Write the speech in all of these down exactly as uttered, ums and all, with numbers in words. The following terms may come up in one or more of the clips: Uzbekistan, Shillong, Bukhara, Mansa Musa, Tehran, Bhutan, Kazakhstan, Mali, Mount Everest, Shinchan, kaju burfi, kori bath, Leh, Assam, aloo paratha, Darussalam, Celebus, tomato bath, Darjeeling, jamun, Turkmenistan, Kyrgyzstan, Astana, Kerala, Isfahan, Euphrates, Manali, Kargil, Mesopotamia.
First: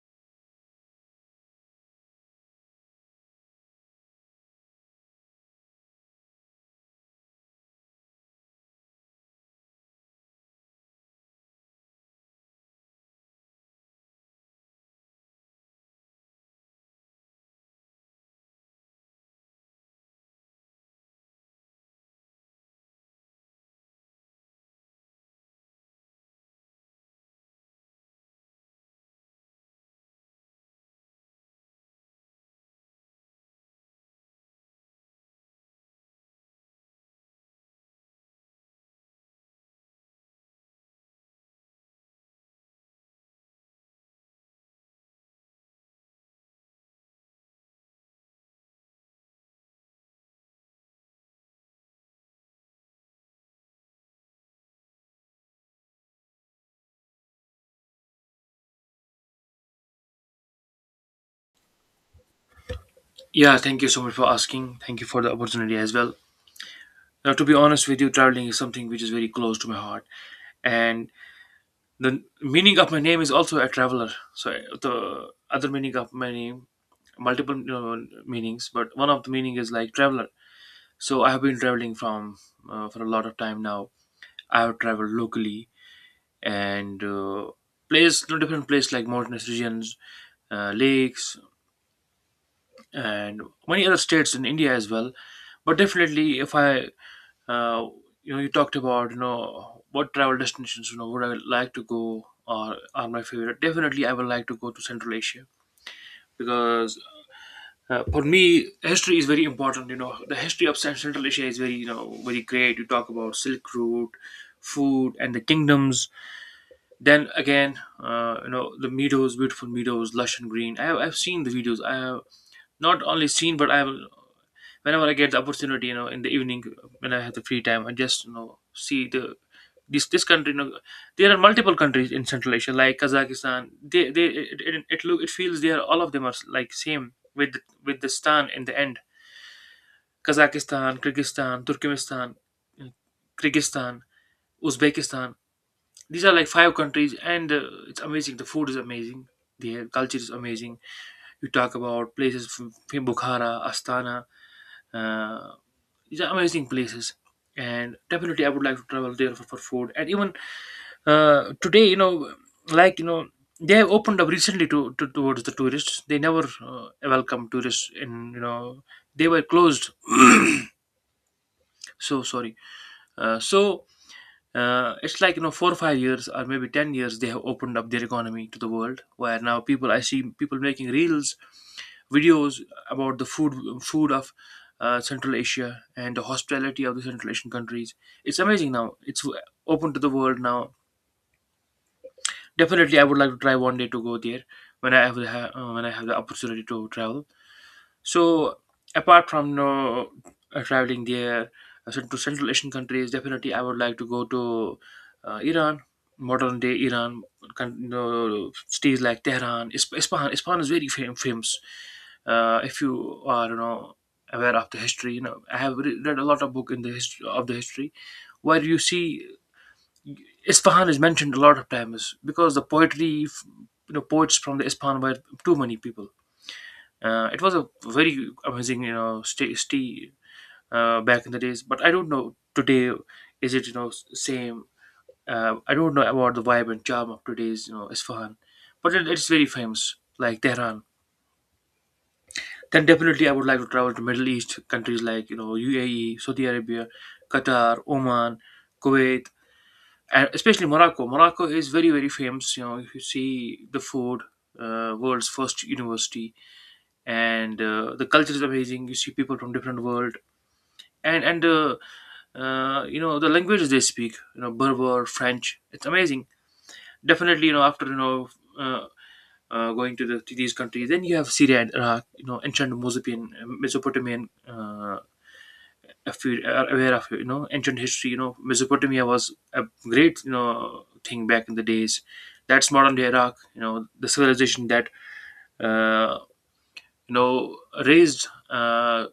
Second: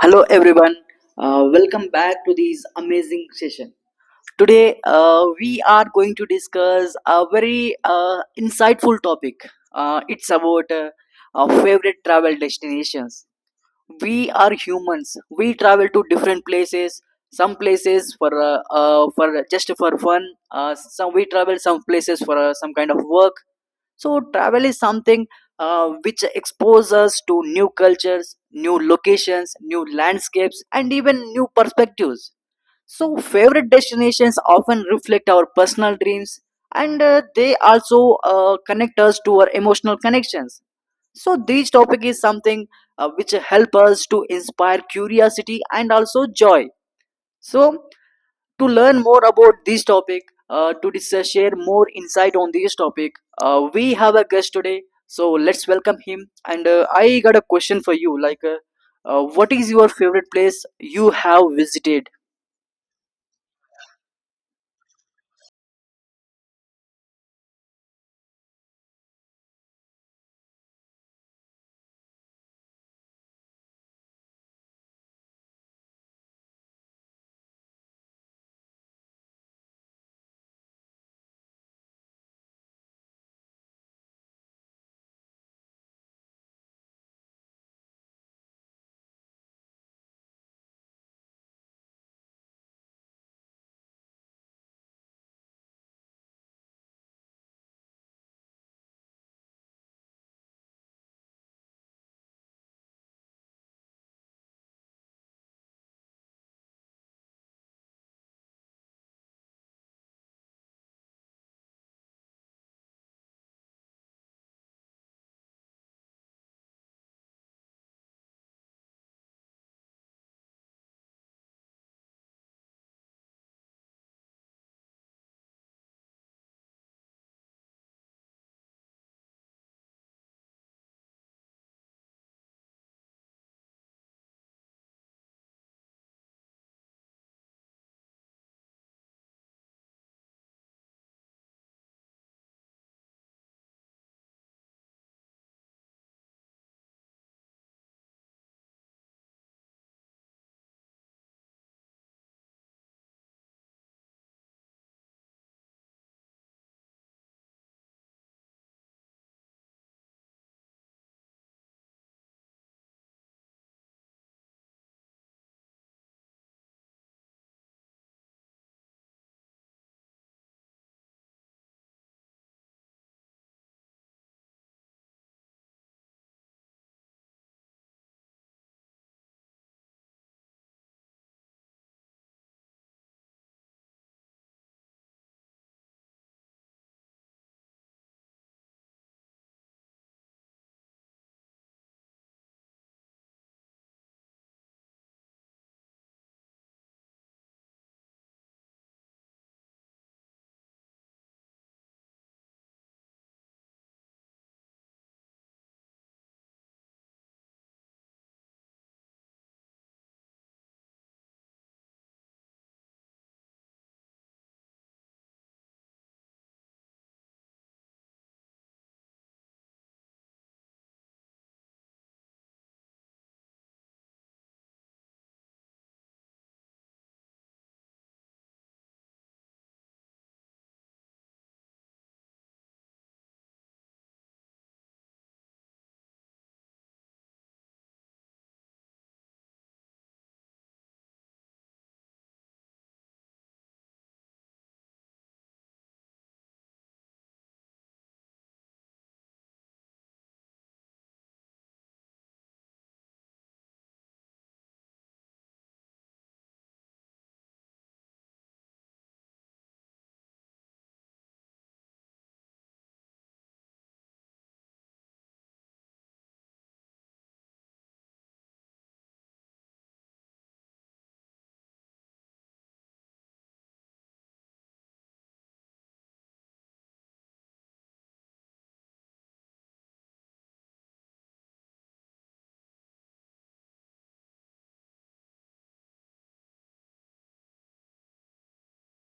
Hello, everyone. Uh, welcome back to this amazing session. Today, uh, we are going to discuss a very uh, insightful topic. Uh, it's about uh, our favorite travel destinations. We are humans, we travel to different places, some places for uh, uh, for just for fun, uh, some we travel some places for uh, some kind of work. So travel is something uh, which exposes us to new cultures, new locations, new landscapes, and even new perspectives. So favorite destinations often reflect our personal dreams, and uh, they also uh, connect us to our emotional connections. So this topic is something uh, which help us to inspire curiosity and also joy. So to learn more about this topic, uh, to discuss, share more insight on this topic, uh, we have a guest today. So let's welcome him, and uh, I got a question for you, like uh, uh, what is your favorite place you have visited? Yeah, thank you so much for asking. Thank you for the opportunity as well. Now, to be honest with you, traveling is something which is very close to my heart, and the meaning of my name is also a traveler. So the other meaning of my name, multiple you know, meanings, but one of the meaning is like traveler. So I have been traveling from uh, for a lot of time now. I have traveled locally and uh, place no different place like mountainous regions, uh, lakes, and many other states in India as well. But definitely, if I uh, you know you talked about you know what travel destinations you know would I like to go or are my favorite, definitely I would like to go to Central Asia because uh, for me history is very important. You know the history of Cent- Central Asia is very, you know very great. You talk about Silk Route, food and the kingdoms. Then again, uh, you know the meadows, beautiful meadows, lush and green. I have, I've seen the videos. I not only seen, but I will, whenever I get the opportunity, you know, in the evening when I have the free time, I just you know see the this this country. You know, there are multiple countries in Central Asia, like Kazakhstan. They they it, it, it look, it feels they are, all of them are like same with with the stan in the end. Kazakhstan, Kyrgyzstan, Turkmenistan, Kyrgyzstan, Uzbekistan. These are like five countries, and uh, it's amazing. The food is amazing. Their culture is amazing. You talk about places from, from Bukhara, Astana, uh, these are amazing places, and definitely I would like to travel there for, for food. And even uh, today, you know like you know they have opened up recently to, to towards the tourists. They never uh, welcome tourists in, you know they were closed. So sorry. uh, so uh, it's like you know four or five years or maybe ten years they have opened up their economy to the world, where now people, I see people making reels, videos, about the food food of uh, Central Asia, and the hospitality of the Central Asian countries. It's amazing. Now it's w- open to the world now. Definitely I would like to try one day to go there when I have the, ha- uh, when I have the opportunity to travel. So apart from uh, uh, traveling there, uh, so to Central Asian countries, definitely I would like to go to uh, Iran, modern day Iran, con- uh, cities like Tehran, Isp- Isfahan. Isfahan is very fam- famous. Uh, if you are you know aware of the history, you know I have re- read a lot of book in the history, of the history where you see Isfahan is mentioned a lot of times, because the poetry, f- you know, poets from the Isfahan were too many people. Uh, it was a very amazing, you know, stay, stay uh, back in the days. But I don't know today, is it you know s- same. Uh, I don't know about the vibe and charm of today's you know Isfahan, but it, it's very famous like Tehran. Then definitely I would like to travel to Middle East countries like, you know, U A E, Saudi Arabia, Qatar, Oman, Kuwait, and especially Morocco. Morocco is very, very famous. You know, if you see the food, uh, world's first university, and uh, the culture is amazing. You see people from different world, and and uh, uh, you know the languages they speak, you know, Berber, French. It's amazing. Definitely, you know after you know uh, uh, going to the to these countries, then you have Syria and Iraq, you know, ancient Mesopotamian, mesopotamian uh, If you are aware of, you know, ancient history, you know Mesopotamia was a great, you know, thing back in the days. That's modern day Iraq, you know, the civilization that uh, you know raised uh,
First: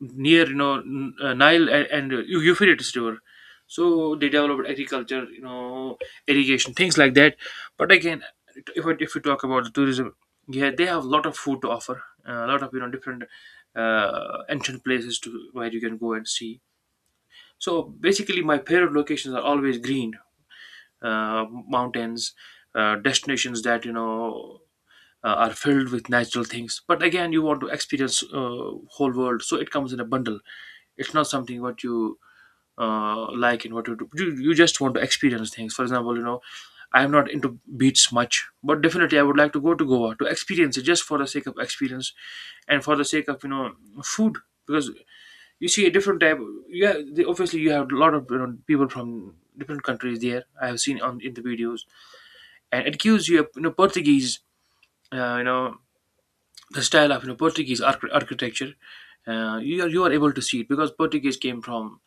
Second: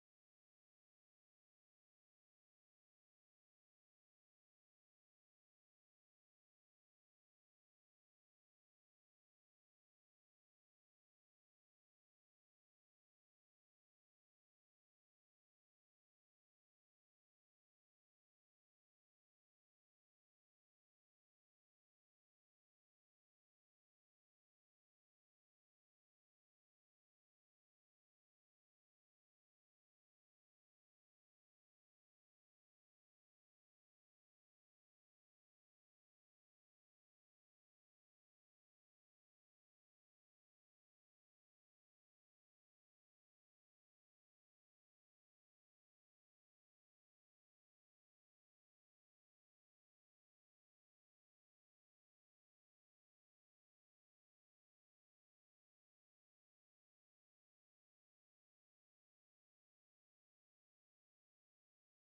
near, you know, N- uh, Nile and, and uh, Eu- Euphrates river. So they developed agriculture, you know, irrigation, things like that. But again, if we, if we talk about the tourism, yeah, they have a lot of food to offer, a lot of you know different uh, ancient places to where you can go and see. So basically, my favorite locations are always green, uh, mountains, uh, destinations that, you know, uh, are filled with natural things. But again, you want to experience uh, whole world, so it comes in a bundle. It's not something what you uh, like and what you do. You, you just want to experience things. For example, you know, I am not into beats much, but definitely I would like to go to Goa to experience it just for the sake of experience, and for the sake of, you know, food, because you see a different type. Yeah, they, obviously you have a lot of, you know, people from different countries there. I have seen on in the videos, and it gives you a, you know, Portuguese, uh, you know the style of, you know, Portuguese arch- architecture. uh, you are, you are able to see it because Portuguese came from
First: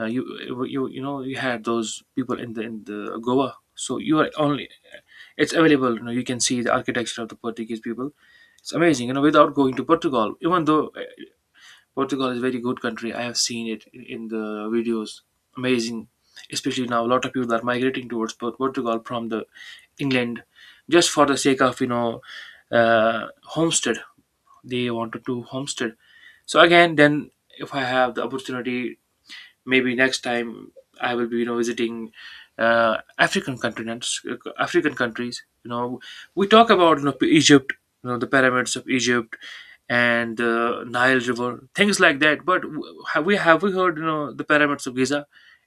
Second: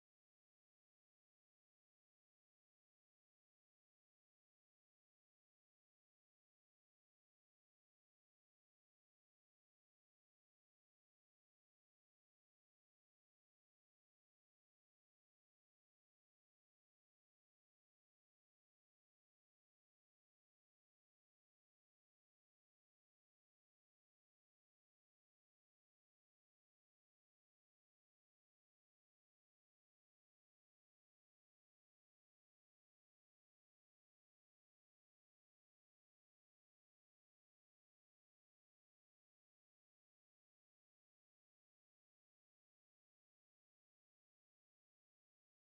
uh, you you you know, you had those people in the in the Goa, so you are only, it's available, you know, you can see the architecture of the Portuguese people. It's amazing, you know, without going to Portugal. Even though Portugal is a very good country, I have seen it in in the videos. Amazing, especially now. A lot of people are migrating towards Port- Portugal from the England, just for the sake of, you know, uh, homestead. They wanted to homestead. So again, then if I have the opportunity, maybe next time I will be, you know, visiting uh, African continents, uh, African countries. You know, we talk about, you know, Egypt, you know, the pyramids of Egypt and the Nile River, things like that. But w- have we have we heard, you know, the pyramids of Giza?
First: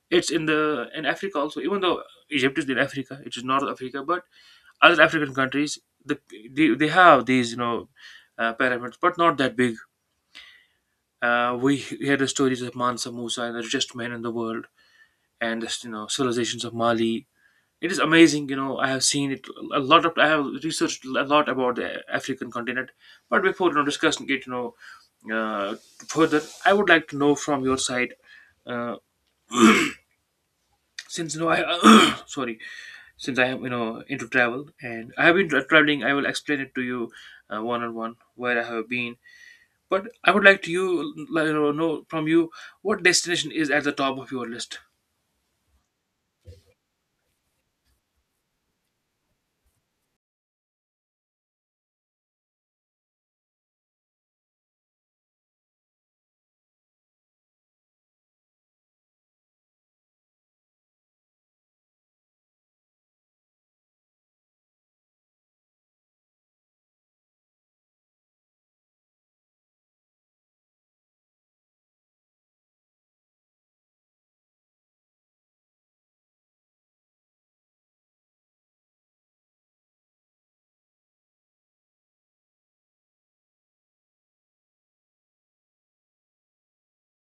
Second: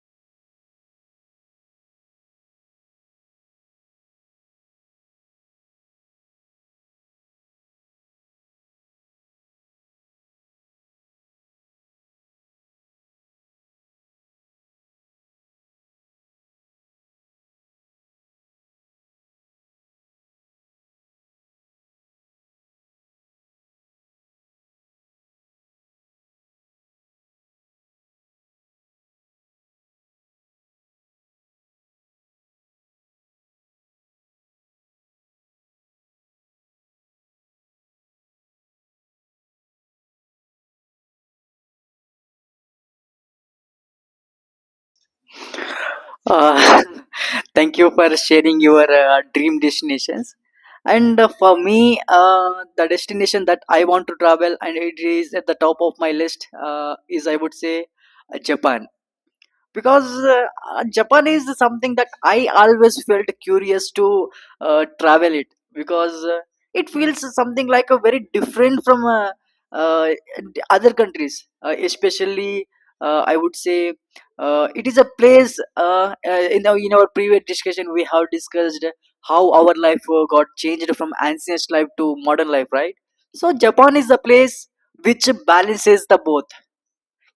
It's in the in Africa also. Even though Egypt is in Africa, it is North Africa, but other African countries the, they, they have these, you know, uh, pyramids, but not that big. Uh, we hear the stories of Mansa Musa and the richest man in the world, and just, you know, civilizations of Mali. It is amazing, you know. I have seen it a lot of. I have researched a lot about the African continent. But before, you know, discussing it, you know, uh, further, I would like to know from your side. Uh, since, you know, I sorry, since I am, you know, into travel and I have been tra- traveling, I will explain it to you one on one where I have been. But I would like to you, like, you know know from you what destination is at the top of your list. Uh, Thank you for sharing your uh, dream destinations. And uh, for me, uh, the destination that I want to travel and it is at the top of my list uh, is, I would say, uh, Japan. Because uh, uh, Japan is something that I always felt curious to uh, travel it. Because uh, it feels something like a very different from uh, uh, other countries, uh, especially uh, I would say, uh, it is a place, uh, uh, in, our, in our previous discussion we have discussed how our life uh, got changed from ancient life to modern life, right? So Japan is the place which balances the both.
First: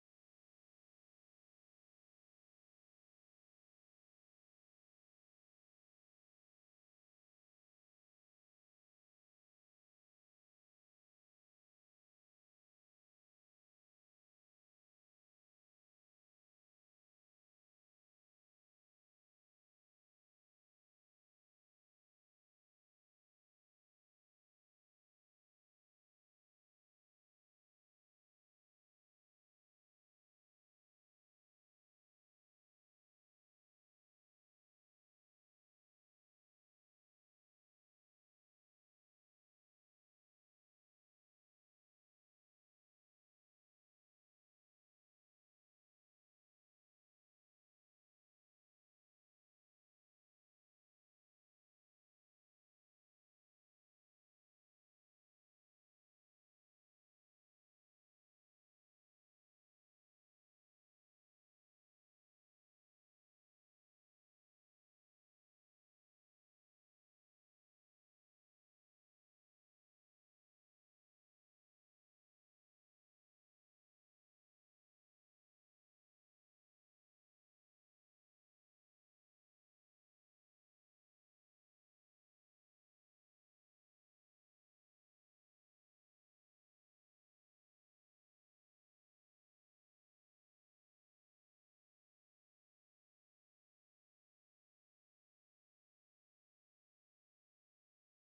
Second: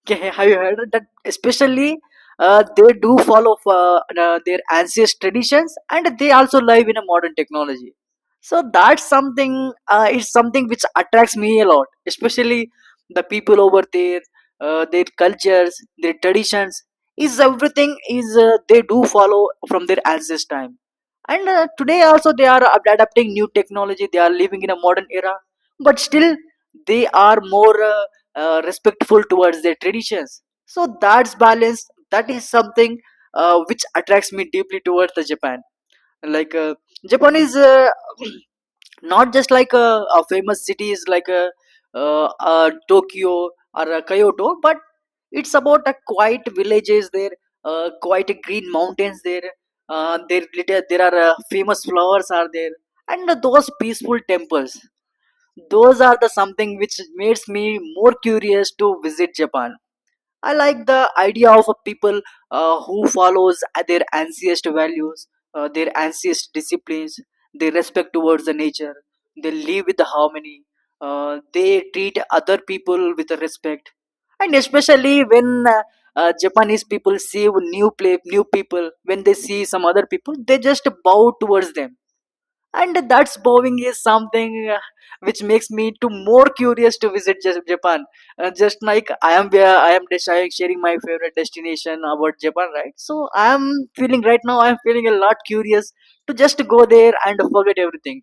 Okay, have you heard that? Especially, uh, they do follow uh, uh, their ancient traditions, and they also live in a modern technology. So that's something. Uh, it's something which attracts me a lot. Especially the people over there, uh, their cultures, their traditions. Is everything is uh, they do follow from their ancestors' time, and uh, today also they are ad- adapting new technology. They are living in a modern era, but still they are more. Uh, uh, respectful towards their traditions, so that's balance. That is something uh, which attracts me deeply towards the Japan. Like uh, Japan is uh, not just like a, a famous cities like a, uh, uh, Tokyo or uh, Kyoto, but it's about a quiet villages there, uh, quiet green mountains there, uh, there, there are uh, famous flowers are there, and those peaceful temples. Those are the something which makes me more curious to visit Japan. I like the idea of a people uh, who follows their ancient values, uh, their ancient disciplines, their respect towards the nature. They live with the harmony. Uh, they treat other people with the respect, and especially when uh, uh, Japanese people see new play, new people, when they see some other people, they just bow towards them, and that's bowing is something uh, which makes me to more curious to visit Ja- japan. Uh, just like i am where i am des- I am sharing my favorite destination about Japan, right? So i am feeling right now, I am feeling a lot curious to just go there and forget everything.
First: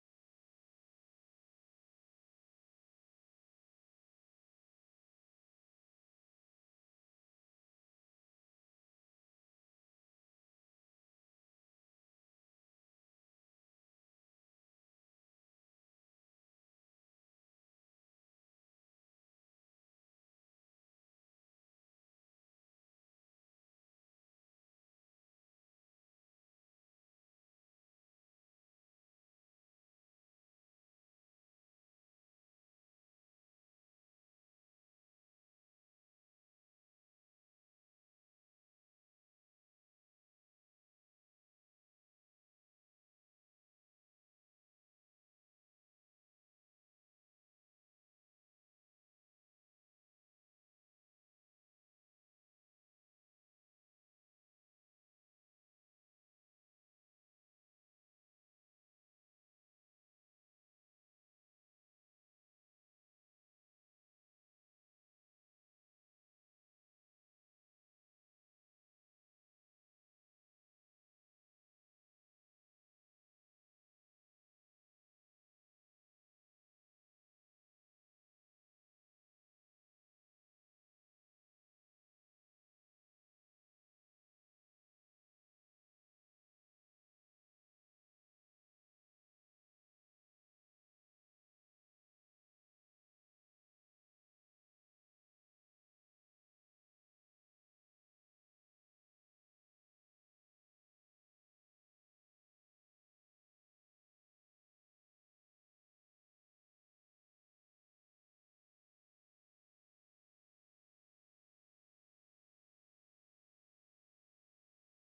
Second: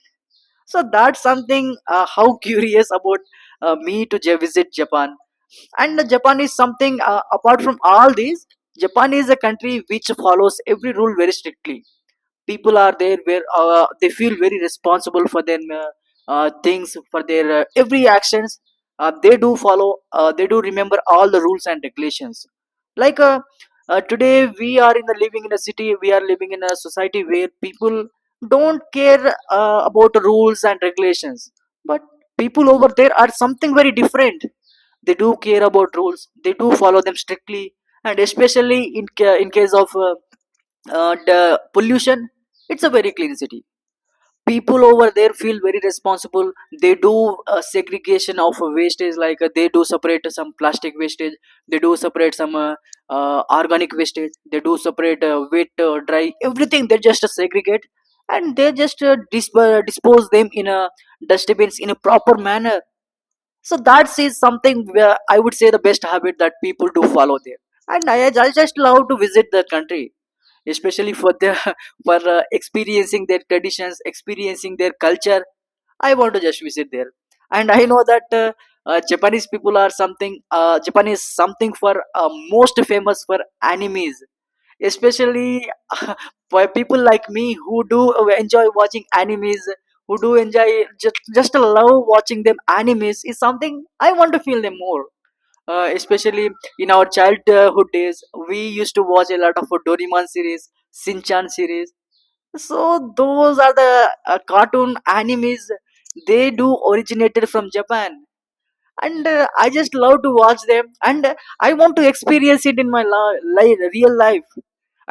So that's something, uh, how curious about uh, me to ja- visit Japan. And Japan is something, uh, apart from all these, Japan is a country which follows every rule very strictly. People are there where uh, they feel very responsible for their uh, uh, things, for their uh, every actions. Uh, they do follow, uh, they do remember all the rules and regulations. Like uh, uh, today we are in the living in a city, we are living in a society where people don't care uh, about the rules and regulations. But people over there are something very different. They do care about rules, they do follow them strictly. And especially in ca- in case of uh, uh, the pollution, it's a very clean city. People over there feel very responsible. They do uh, segregation of wastage. Like uh, they do separate some plastic wastage, they do separate some uh, uh, organic wastage, they do separate uh, wet, uh, dry, everything they just segregate, and they just uh, disp- uh, dispose them in a dustbins in a proper manner. So that is something where I would say the best habit that people do follow there. And i, I just love to visit the country, especially for the for uh, experiencing their traditions, experiencing their culture. I want to just visit there. And I know that uh, uh, Japanese people are something, uh, Japan is something for uh, most famous for animes, especially for people like me who do enjoy watching animes, who do enjoy just just love watching them. Animes is something I want to feel them more. Uh, especially in our childhood days, we used to watch a lot of Doraemon series, Shinchan series. So those are the uh, cartoon animes. They do originated from Japan, and uh, I just love to watch them. And uh, I want to experience it in my li- li- real life.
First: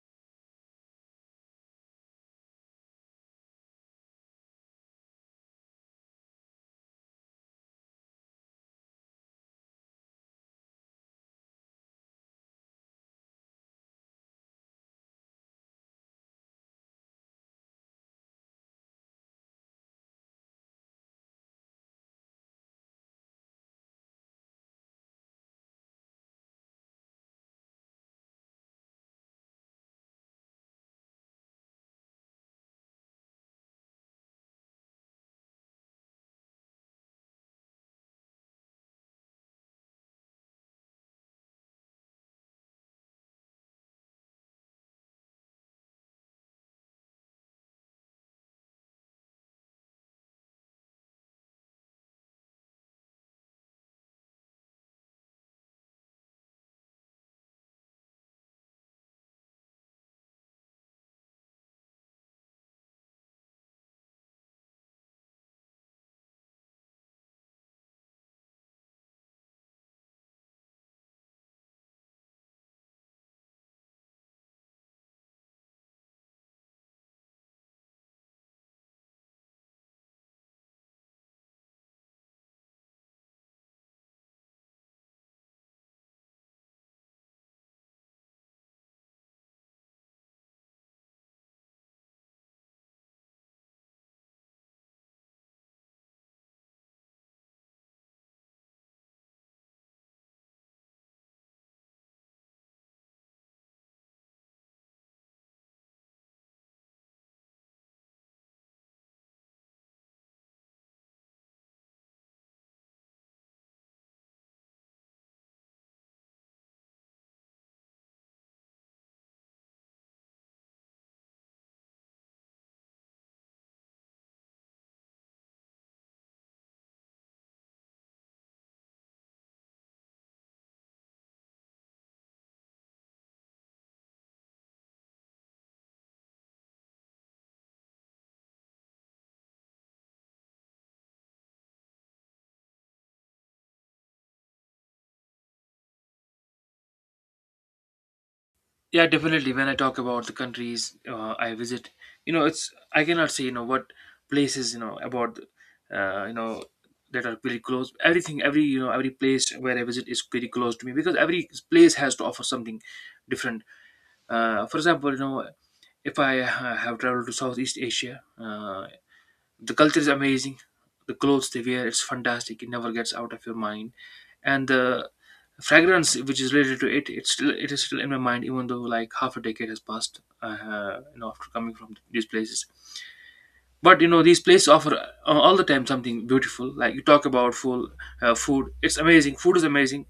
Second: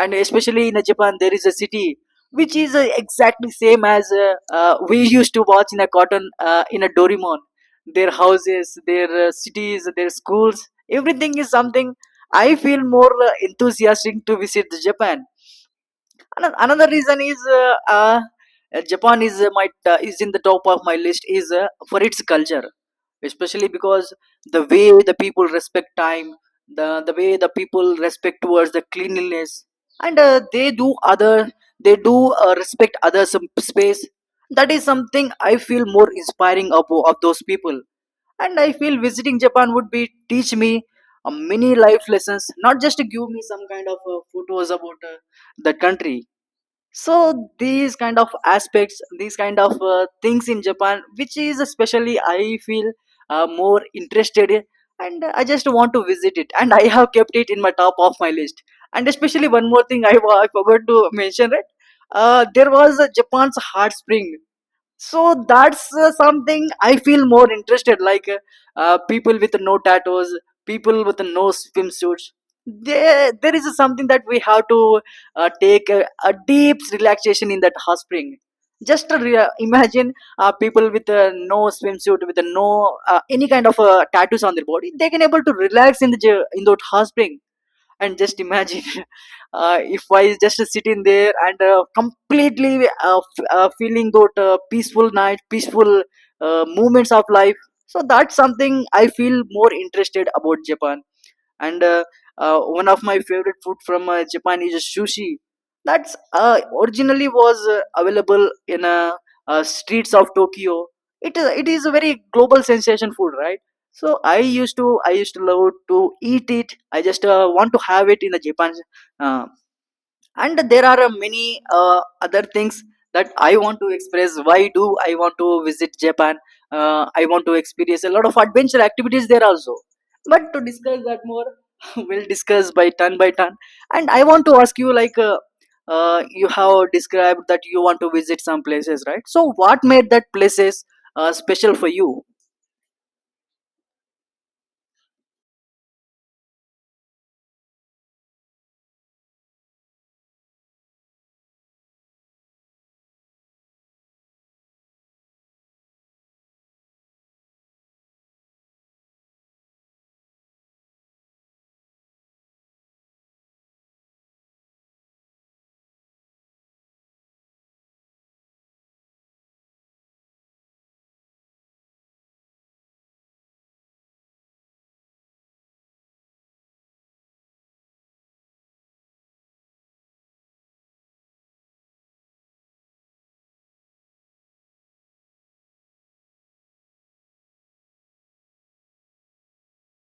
And especially in uh, Japan, there is a city which is uh, exactly same as uh, uh, we used to watch in a cartoon, uh, in a Doraemon. Their houses, their uh, cities, their schools, everything is something I feel more uh, enthusiastic to visit Japan. Ano- another reason is uh, uh, Japan is uh, my, uh, is in the top of my list is, uh, for its culture, especially because the way the people respect time, the the way the people respect towards the cleanliness. And uh, they do other, they do uh, respect other some space. That is something I feel more inspiring of, of those people. And I feel visiting Japan would be teach me uh, many life lessons, not just to give me some kind of uh, photos about uh, the country. So these kind of aspects, these kind of uh, things in Japan, which is especially I feel uh, more interested in. And I just want to visit it, and I have kept it in my top of my list. And especially one more thing i, wa- I forgot to mention, right? Uh, there was a Japan's hot spring. So that's uh, something I feel more interested. Like uh, uh, people with no tattoos, people with no swimsuits. There there is something that we have to uh, take a, a deep relaxation in that hot spring. Just to re- imagine uh, people with uh, no swimsuit, with uh, no uh, any kind of uh, tattoos on their body, they can able to relax in the j- in that hot spring. And just imagine uh, if I is just sitting there and uh, completely uh, f- uh, feeling that uh, peaceful night, peaceful uh, moments of life. So that's something I feel more interested about Japan. And uh, uh, one of my favorite food from uh, Japan is sushi. That's uh, originally was uh, available in uh, uh, streets of Tokyo. It is it is a very global sensation food, right? So i used to I used to love to eat it. I just uh, want to have it in a Japan. uh, and there are uh, many uh, other things that I want to express why do I want to visit Japan. uh, I want to experience a lot of adventure activities there also. But to discuss that more, we'll discuss by turn by turn. And I want to ask you, like uh, uh, you have described that you want to visit some places, right? So what made that places uh, special for you? Yeah, definitely. When I talk about the countries uh, I visit, you know, it's I cannot say, you know, what places, you know, about, uh, you know that are pretty close. Everything, every, you know, every place where I visit is pretty close to me, because every place has to offer something different. Uh, for example, you know, if I uh, have traveled to Southeast Asia, uh, the culture is amazing, the clothes they wear, it's fantastic. It never gets out of your mind, and the fragrance which is related to it, it's still, it is still in my mind, even though like half a decade has passed, uh, you know, after coming from these places. But you know, these places offer uh, all the time something beautiful. Like you talk about full uh, food, it's amazing, food is amazing,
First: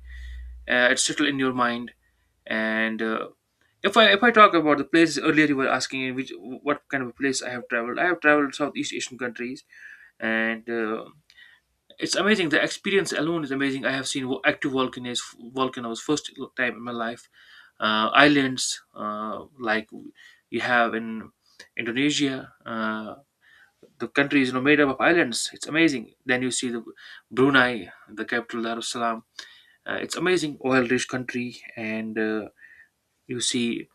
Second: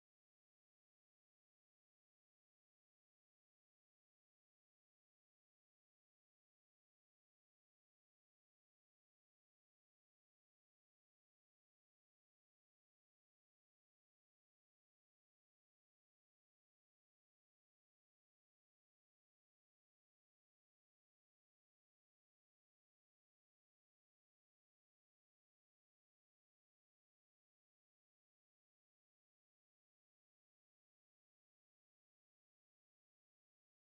uh, it's still in your mind. And uh, if I if I talk about the places, earlier you were asking which, what kind of a place I have traveled, I have traveled Southeast Asian countries. And uh, it's amazing. The experience alone is amazing. I have seen vo- active volcanoes, volcanoes first time in my life. Uh, islands uh, like you have in Indonesia. Uh, the country is, you know, made up of islands. It's amazing. Then you see the Brunei, the capital Darussalam. Uh, it's amazing, oil-rich country, and uh, you see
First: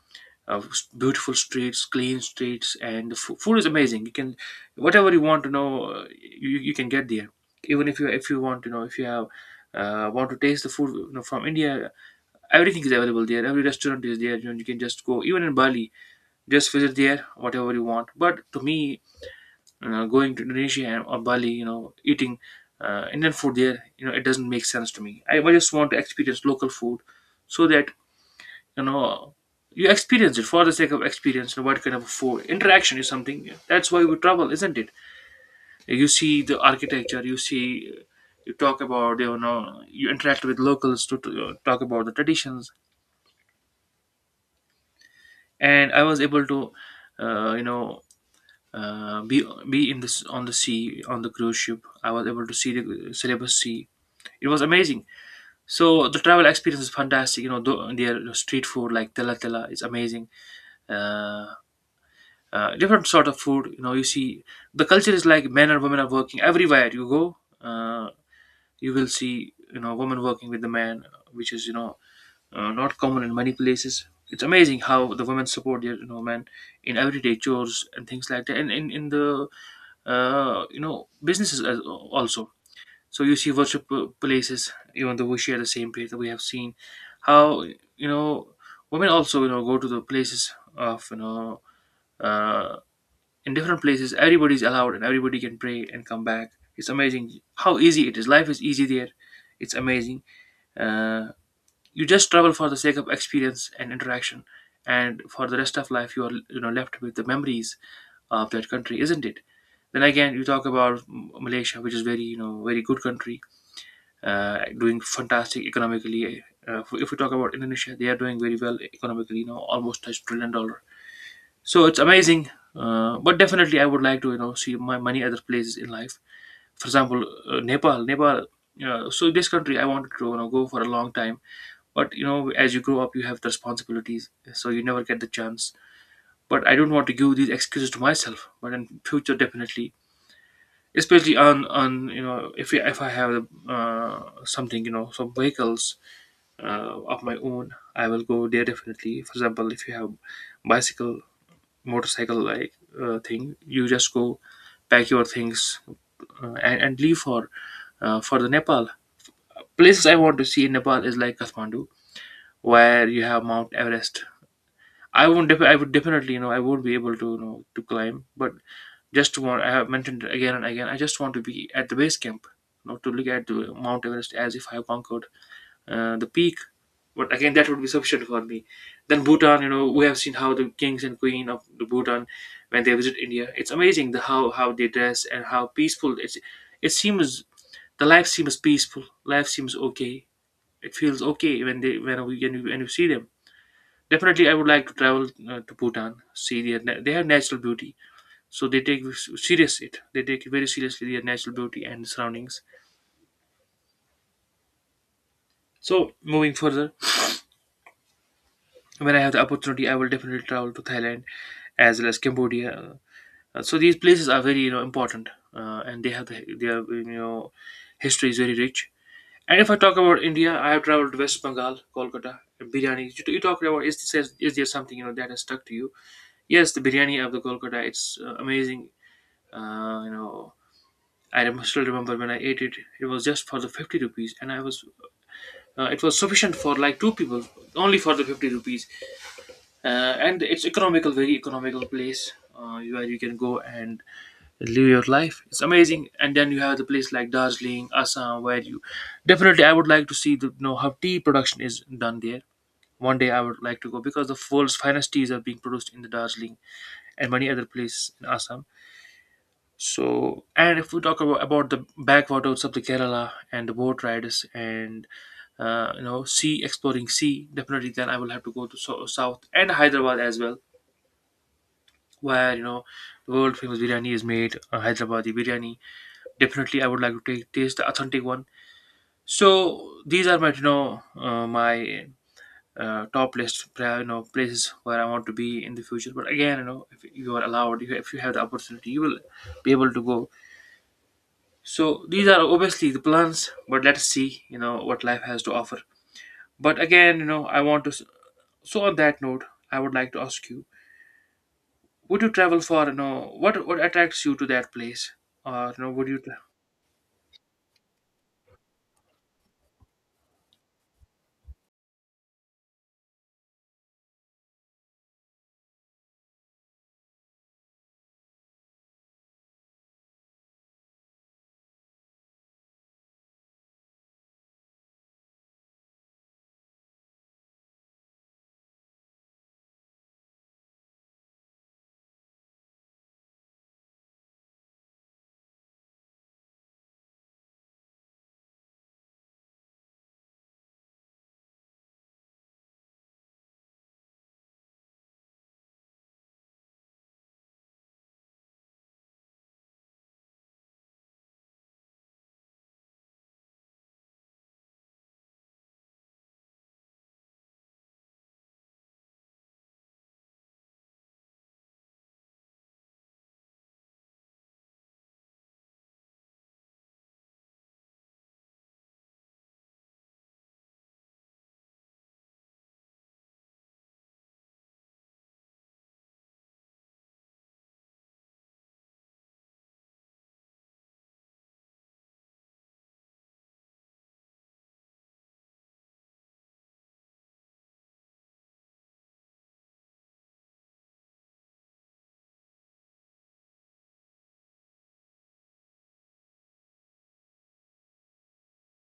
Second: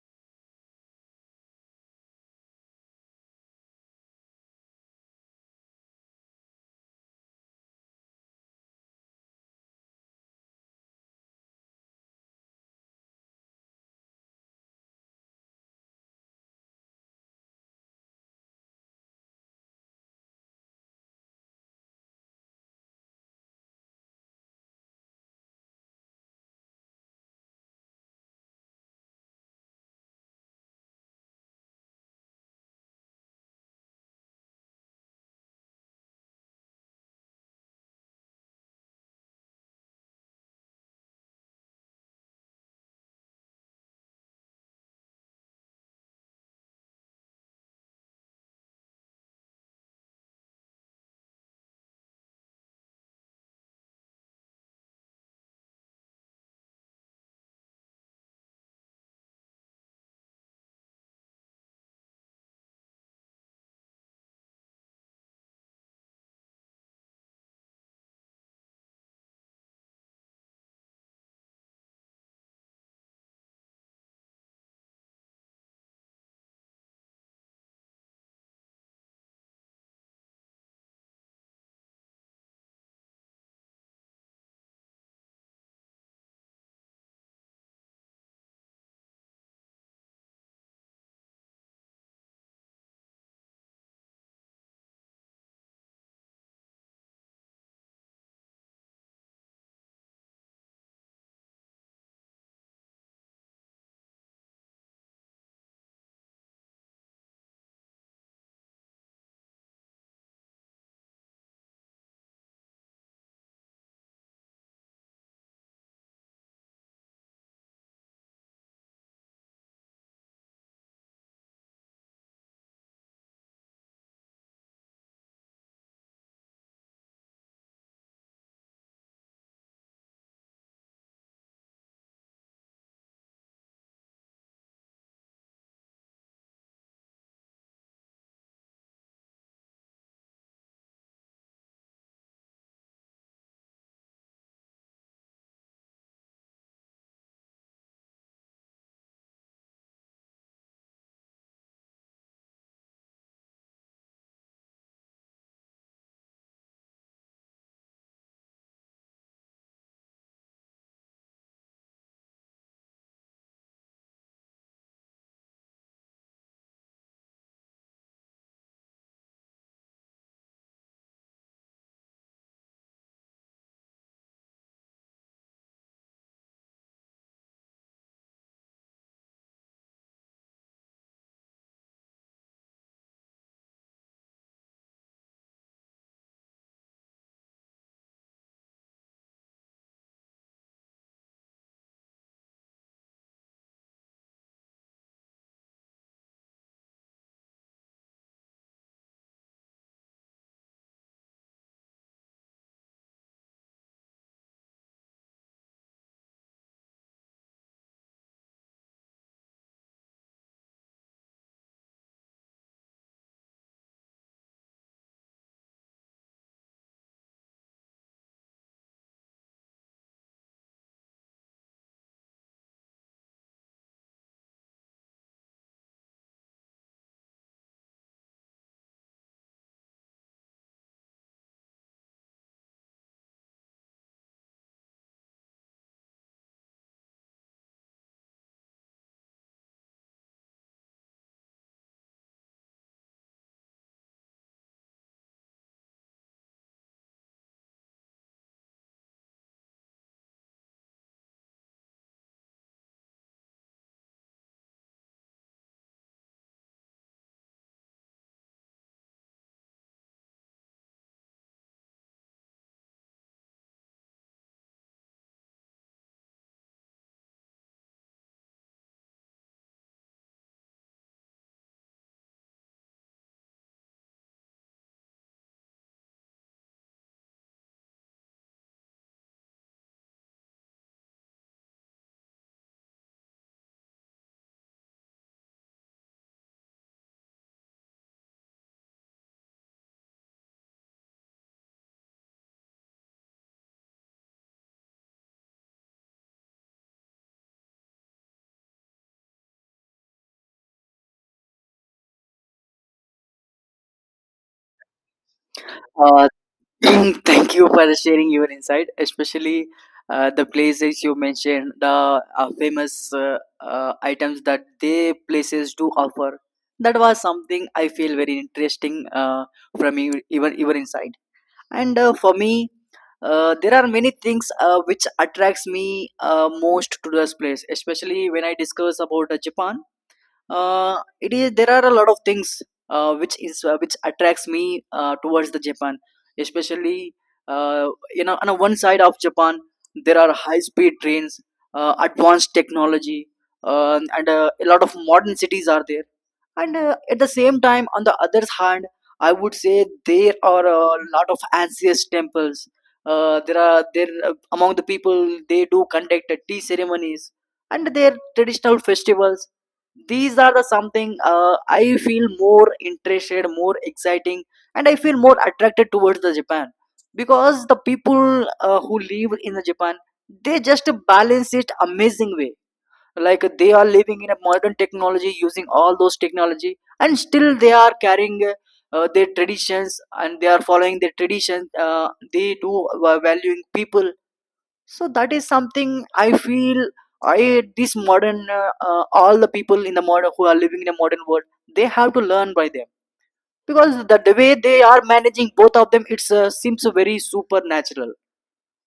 uh, beautiful streets, clean streets, and the fo- food is amazing. You can, whatever you want to know, uh, you, you can get there. Even if you, if you want to know, if you have uh, want to taste the food, you know, from India, everything is available there. Every restaurant is there. You know, you can just go. Even in Bali, just visit there whatever you want. But to me, you know, going to Indonesia and- or Bali, you know, eating uh, Indian food there, you know, it doesn't make sense to me. I, I just want to experience local food so that you know you experience it for the sake of experience what kind of for interaction is something. That's why we travel, isn't it? You see the architecture, you see, you talk about, you know you interact with locals to, to uh, talk about the traditions. And I was able to, uh, you know uh, be be in this on the sea on the cruise ship. I was able to see the Celebus Sea. It was amazing. So the travel experience is fantastic. You know, th- their street food like tela tela is amazing. Uh, uh, Different sort of food, you know, you see the culture is like men and women are working everywhere you go. uh, you will see, you know, women working with the man, which is, you know uh, not common in many places. It's amazing how the women support their, you know, men in everyday chores and things like that, and in, in the, uh, you know, businesses as, also. So you see worship uh, places, even though we share the same place. That we have seen how, you know, women also, you know, go to the places of, you know uh, in different places. Everybody is allowed and everybody can pray and come back. It's amazing how easy it is, life is easy there. It's amazing. uh, you just travel for the sake of experience and interaction, and for the rest of life you are, you know, left with the memories of that country, isn't it? Then again you talk about M- malaysia, which is very, you know, very good country, uh, doing fantastic economically. Uh, if we talk about Indonesia, they are doing very well economically, you know, almost touched trillion dollar. So it's amazing. Uh, but definitely I would like to, you know, see my many other places in life. For example, uh, Nepal. Nepal, uh, so this country I wanted to, you know, go for a long time. But you know, as you grow up you have the responsibilities, so you never get the chance. But I don't want to give these excuses to myself, but in future definitely, especially on on, you know, if I- if I have uh, something, you know, some vehicles uh, of my own, I will go there definitely. For example, if you have bicycle, motorcycle like uh, thing, you just go, pack your things, uh, and, and leave for, uh, for the Nepal. Places I want to see in Nepal is like Kathmandu, where you have Mount Everest. I won't def- I would definitely, you know, I won't be able to, you know, to climb, but just to want, I have mentioned again and again, I just want to be at the base camp, you know, to look at the Mount Everest as if I have conquered uh, the peak. But again, that would be sufficient for me. Then Bhutan, you know, we have seen how the kings and queen of the Bhutan when they visit India. It's amazing, the how how they dress and how peaceful it's. It seems the life seems peaceful. Life seems okay. It feels okay when they when we when you, when you see them. Definitely, I would like to travel uh, to Bhutan. See their na- they have natural beauty, so they take s- serious it. They take it very seriously their natural beauty and surroundings. So moving further, when I have the opportunity, I will definitely travel to Thailand as well as Cambodia. Uh, so these places are very, you know, important, uh, and they have the, their, you know, history is very rich. And if I talk about India, I have traveled to West Bengal, Kolkata, and biryani. You, you talked about, is this, is there something, you know, that has stuck to you? Yes, the biryani of the Kolkata, it's uh, amazing. Uh, you know, I rem- still remember when I ate it. It was just for the fifty rupees, and I was, uh, it was sufficient for like two people, only for the fifty rupees. Uh, and it's economical, very economical place, uh, where you can go and live your life. It's amazing. And then you have the place like Darjeeling, Assam, where you, definitely I would like to see the, you know, how tea production is done there. One day I would like to go because the world's finest teas are being produced in the Darjeeling and many other places in Assam. So, and if we talk about, about the backwaters of the Kerala and the boat riders and, uh, you know, sea, exploring sea, definitely then I will have to go to so- south and Hyderabad as well, where, you know, the world famous biryani is made, uh, Hyderabadi biryani. Definitely, I would like to take taste the authentic one. So these are my, you know, uh, my uh, top list, pra- you know, places where I want to be in the future. But again, you know, if you are allowed, if you if you have the opportunity, you will be able to go. So these are obviously the plans, but let's see, you know, what life has to offer. But again, you know, I want to. s- So on that note, I would like to ask you, would you travel for, you know, what what attracts you to that place, or, you know, would you Uh, tra- Thank you for sharing your insight, especially uh, the places you mentioned, the uh, famous uh, uh, items that they places do offer. That was something I feel very interesting uh, from you, even even inside. And uh, for me, uh, there are many things uh, which attracts me uh, most to this place, especially when I discuss about uh, Japan. Uh, it is There are a lot of things uh, which is uh, which attracts me uh, towards the japan, especially, uh, you know, on a one side of japan there are high speed trains, uh, advanced technology, uh, and uh, a lot of modern cities are there. And uh, at the same time on the other hand, I would say there are a lot of ancient temples. Uh, there are there uh, Among the people, they do conduct uh, tea ceremonies and their traditional festivals. These are the something uh, I feel more interested, more exciting, and I feel more attracted towards the japan, because the people uh, who live in the japan, they just balance it amazing way, like they are living in a modern technology using all those technology, and still they are carrying uh, their traditions, and they are following their traditions. Uh, they do uh, valuing people. So that is something I feel. I, this modern, uh, uh, all the people in the modern who are living in a modern world, they have to learn by them, because the, the way they are managing both of them, it uh, seems very supernatural,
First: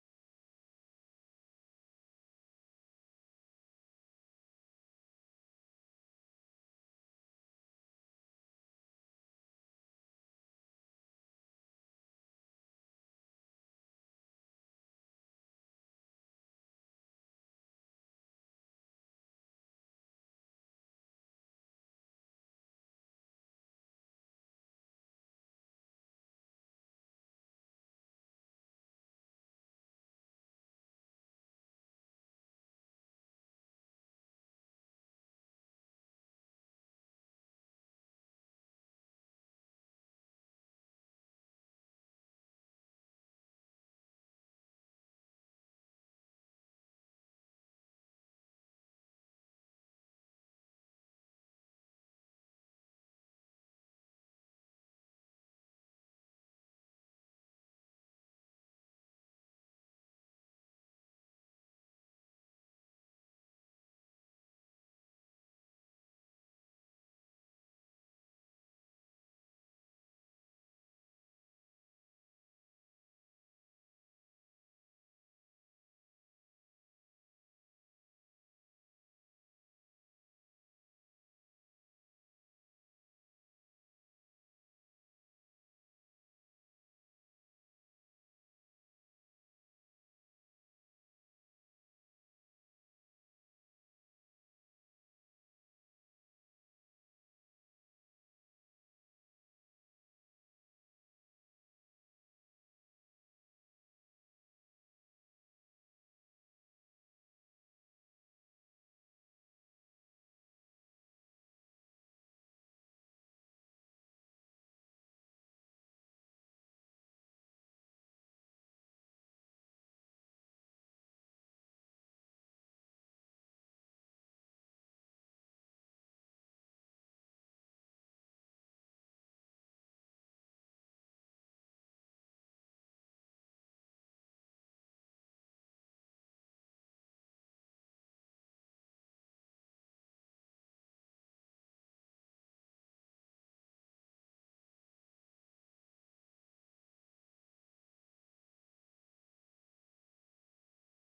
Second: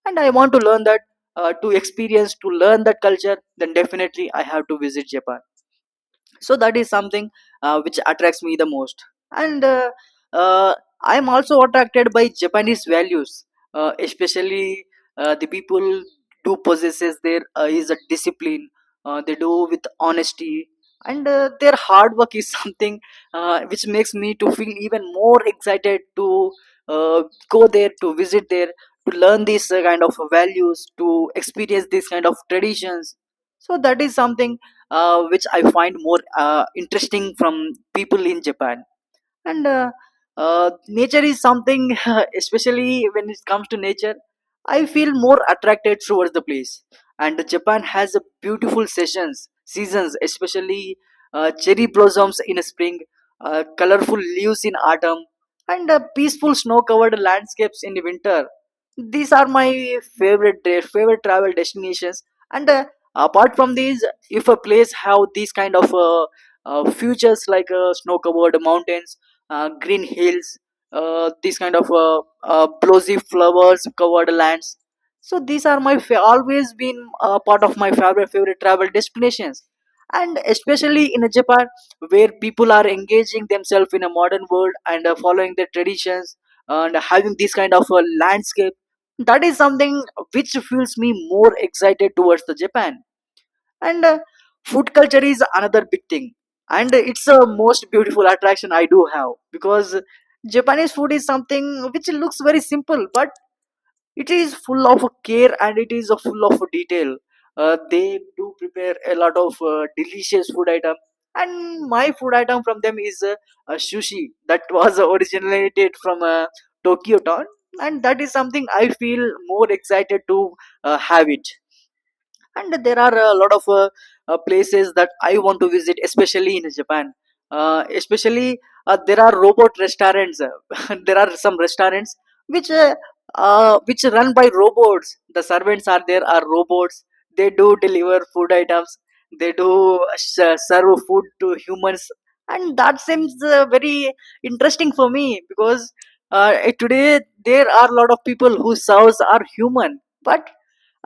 and I want to learn that. Uh, to experience, to learn that culture, then definitely I have to visit japan. So that is something uh, which attracts me the most. And uh, uh, I am also attracted by japanese values, uh, especially uh, the people do possesses their uh, is a discipline. Uh, they do with honesty, and uh, their hard work is something uh, which makes me to feel even more excited to uh, go there, to visit there, to learn these uh, kind of values, to experience these kind of traditions. So that is something uh, which I find more uh, interesting from people in Japan. And uh, uh, nature is something, especially when it comes to nature, I feel more attracted towards the place. And Japan has a beautiful sessions, seasons, especially uh, cherry blossoms in spring, uh, colorful leaves in autumn, and uh, peaceful snow-covered landscapes in winter. These are my favorite tra- favorite travel destinations. And uh, apart from these, if a place have these kind of uh, uh, features like uh, snow covered mountains, uh, green hills, uh, these kind of uh, uh, blossy flowers covered lands. So these are my fa- always been uh, part of my favorite favorite travel destinations. And especially in japan, where people are engaging themselves in a modern world and uh, following their traditions and having this kind of uh, landscape, that is something which feels me more excited towards the japan. And uh, food culture is another big thing, and it's the most beautiful attraction I do have, because japanese food is something which looks very simple, but it is full of care and it is uh, full of detail. Uh, they do prepare a lot of uh, delicious food item, and my food item from them is uh, uh, sushi, that was uh, originated from uh, tokyo town, and that is something I feel more excited to uh, have it. And there are a lot of uh, uh, places that I want to visit, especially in japan. Uh, especially uh, there are robot restaurants. There are some restaurants which uh, uh, which run by robots. The servants are, there are robots. They do deliver food items, they do uh, s- serve food to humans, and that seems uh, very interesting for me, because uh, today there are a lot of people whose serves are human, but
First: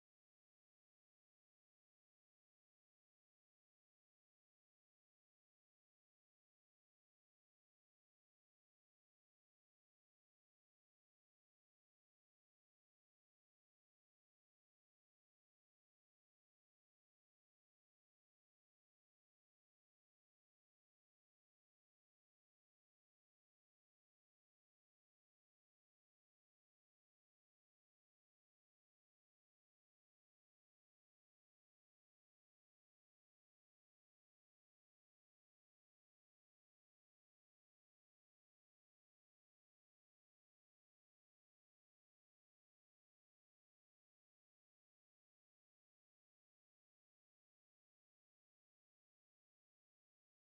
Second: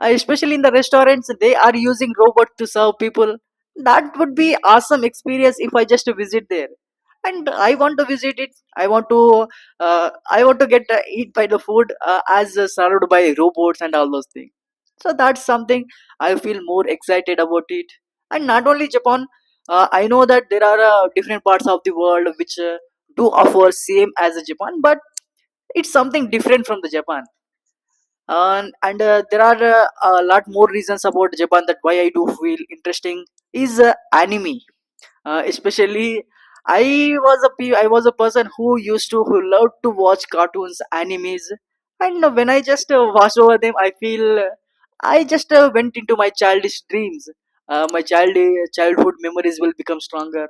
uh, especially in the restaurants, they are using robot to serve people. That would be awesome experience if I just visit there. And I want to visit it. I want to, uh, I want to get uh, eat by the food uh, as uh, served by robots and all those things. So that's something I feel more excited about it. And not only Japan, uh, I know that there are uh, different parts of the world which uh, do offer same as Japan, but it's something different from the Japan. And and uh, there are uh, a lot more reasons about japan that why I do feel interesting is uh, anime. Uh, especially I was a pe- I was a person who used to, who loved to watch cartoons, animes, and uh, when I just uh, watch over them, I feel uh, I just uh, went into my childish dreams. Uh, my child uh, childhood memories will become stronger,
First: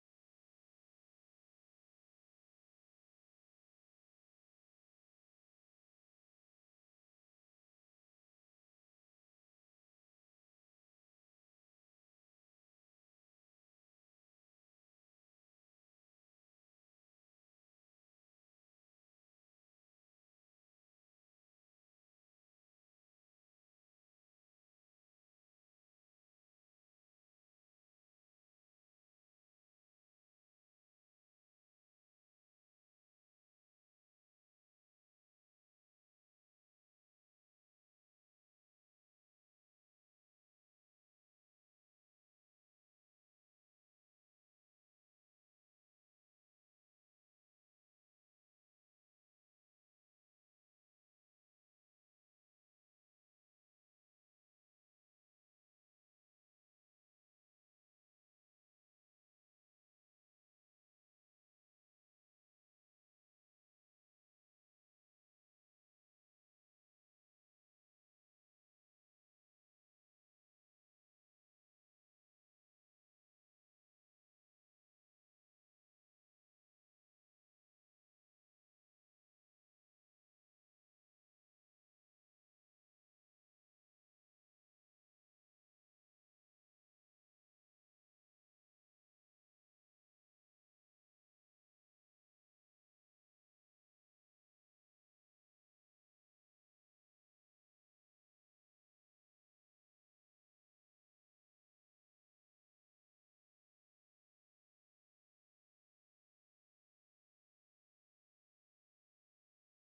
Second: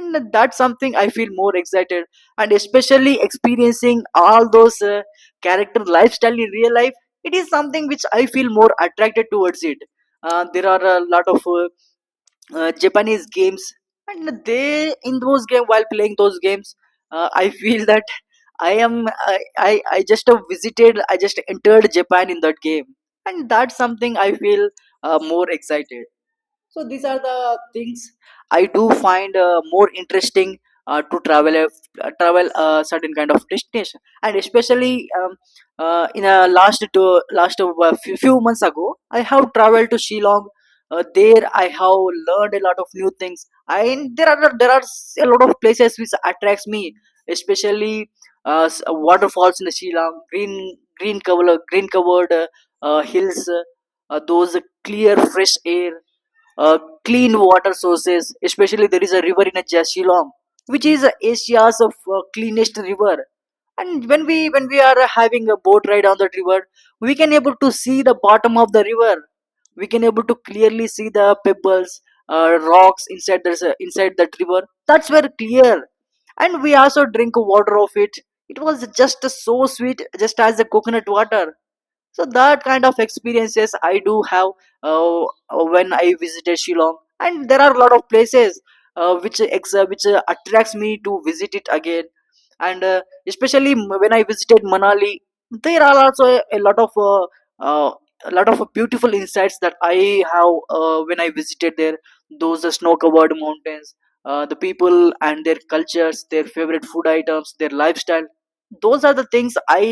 and that's something I feel more excited. And especially experiencing all those uh, character lifestyle in real life, it is something which I feel more attracted towards it. Uh, there are a lot of uh, uh, Japanese games, and they, in those game, while playing those games, uh, I feel that I am I, I I just uh, visited, I just entered Japan in that game, and that's something I feel uh, more excited. So these are the things I do find uh, more interesting uh, to travel a uh, travel a certain kind of destination. And especially, um, uh, in a last to last uh, few, few months ago, I have traveled to shillong. Uh, there I have learned a lot of new things, and there are there are a lot of places which attracts me, especially uh, s- waterfalls in shillong, green green cover green covered uh, uh, hills, uh, those clear fresh air, uh, clean water sources. Especially there is a river in a Shillong, which is uh, Asia's of, uh, cleanest river. And when we when we are uh, having a boat ride on that river, we can able to see the bottom of the river. We can able to clearly see the pebbles, uh, rocks inside, there's uh, inside that river, that's very clear. And we also drink water of it. It was just so sweet, just as the coconut water. So that kind of experiences I do have uh, when I visited shillong, and there are a lot of places uh, which ex- uh, which uh, attracts me to visit it again. And uh, especially m- when I visited manali, there are also a, a lot of uh, uh, a lot of beautiful insights that I have uh, when I visited there. Those uh, snow covered mountains, uh, the people and their cultures, their favorite food items, their lifestyle, those are the things I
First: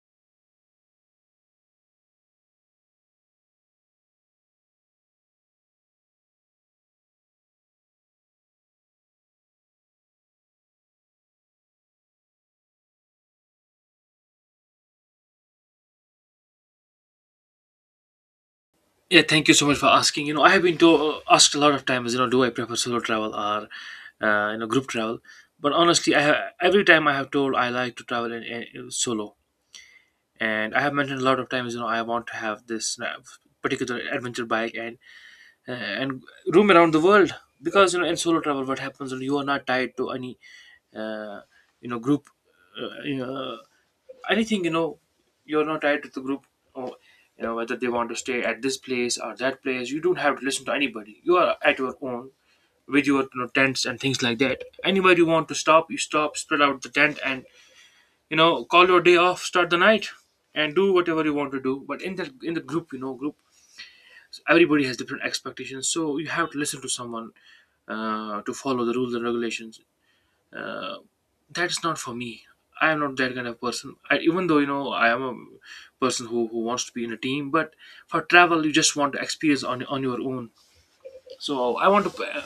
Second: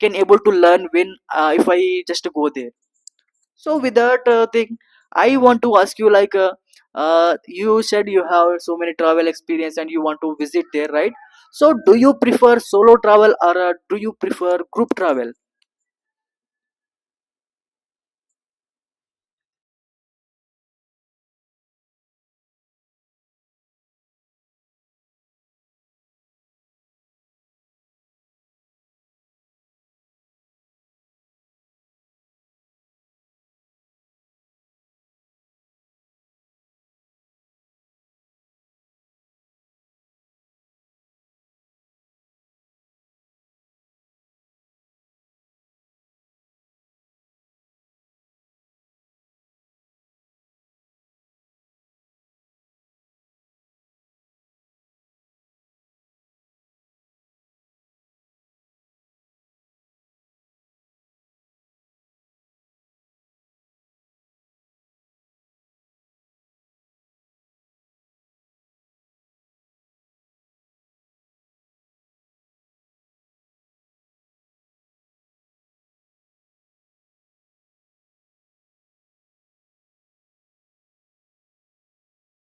can able to learn when, uh, if I just go there. So with that uh, thing, I want to ask you like, uh, uh, you said you have so many travel experience and you want to visit there, right? So do you prefer solo travel, or uh, do you prefer group travel? yeah, thank you so much for asking. You know, I have been to, uh, asked a lot of times, you know, do I prefer solo travel or, uh, you know, group travel. But honestly, i have, every time I have told, I like to travel in, in- solo. And I have mentioned a lot of times, you know, I want to have this, uh, particular adventure bike and, uh, and roam around the world, because you know, in solo travel what happens is you are not tied to any, uh, you know group, uh, you know anything, you know, you're not tied to the group, or, you know, whether they want to stay at this place or that place. You don't have to listen to anybody, you are at your own with your, you know, tents and things like that. Anywhere you want to stop, you stop, spread out the tent and, you know, call your day off, start the night, and do whatever you want to do. But in the in the group, you know, group, everybody has different expectations, so you have to listen to someone uh, to follow the rules and regulations. uh, that's not for me. I am not that kind of person. I, even though, you know, I am a person who, who wants to be in a team, but for travel you just want to experience on, on your own. So I want to, uh,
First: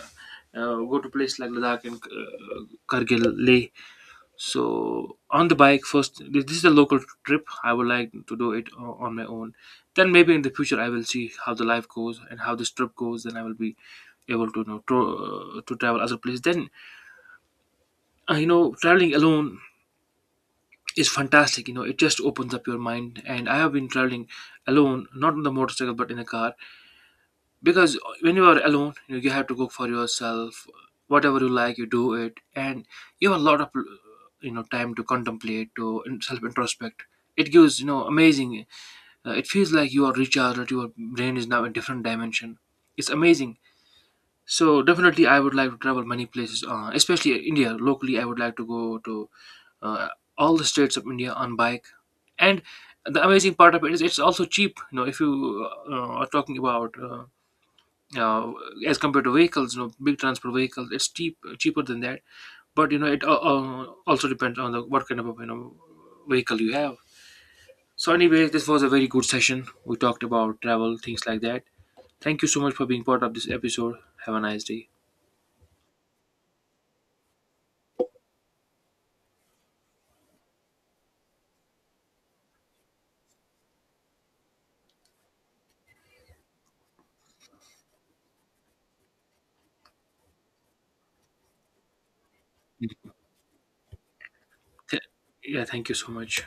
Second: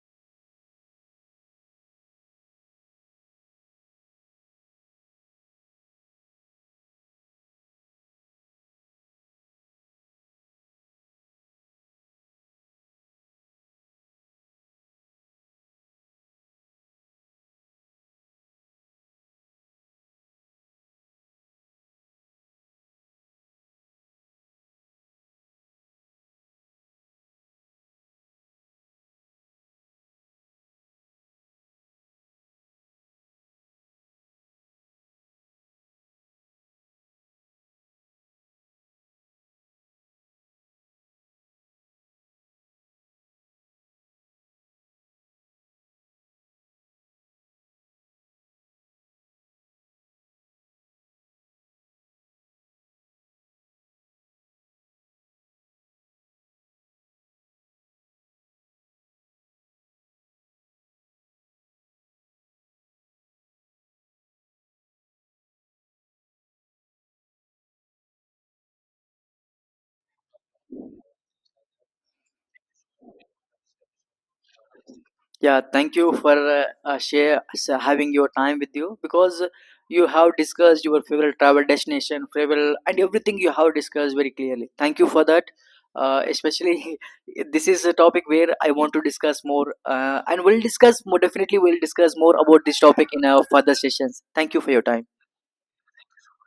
uh, go to place like Ladakh and, uh, Kargil, Leh. So on the bike first, this this is a local trip, I would like to do it o- on my own. Then maybe in the future I will see how the life goes and how this trip goes, then I will be able to, you know, to, uh, to travel other places. Then, uh, you know, traveling alone is fantastic. You know, it just opens up your mind. And I have been traveling alone, not on the motorcycle, but in a car, because when you are alone, you know, you have to go for yourself. Whatever you like, you do it, and you have a lot of, you know, time to contemplate, to self introspect. It gives, you know, amazing. Uh, it feels like you are recharged. Your brain is now in different dimension. It's amazing. So definitely, I would like to travel many places, uh, especially India. Locally, I would like to go to, uh, all the states of India on bike. And the amazing part of it is it's also cheap. You know, if you uh, are talking about, uh, uh, as compared to vehicles, you know, big transport vehicles, it's cheap, cheaper than that. But you know, it, uh, uh, also depends on the what kind of, you know, vehicle you have. So anyway, this was a very good session. We talked about travel, things like that. Thank you so much for being part of this episode. Have a nice day. Yeah, thank you for uh, uh, share s- uh, having your time with you, because you have discussed your favorite travel destination, travel, and everything you have discussed very clearly. Thank you for that. Uh, especially, this is a topic where I want to discuss more, uh, and we'll discuss more. Definitely, we'll discuss more about this topic in our further sessions. Thank you for your Th- time. yeah, thank you so much.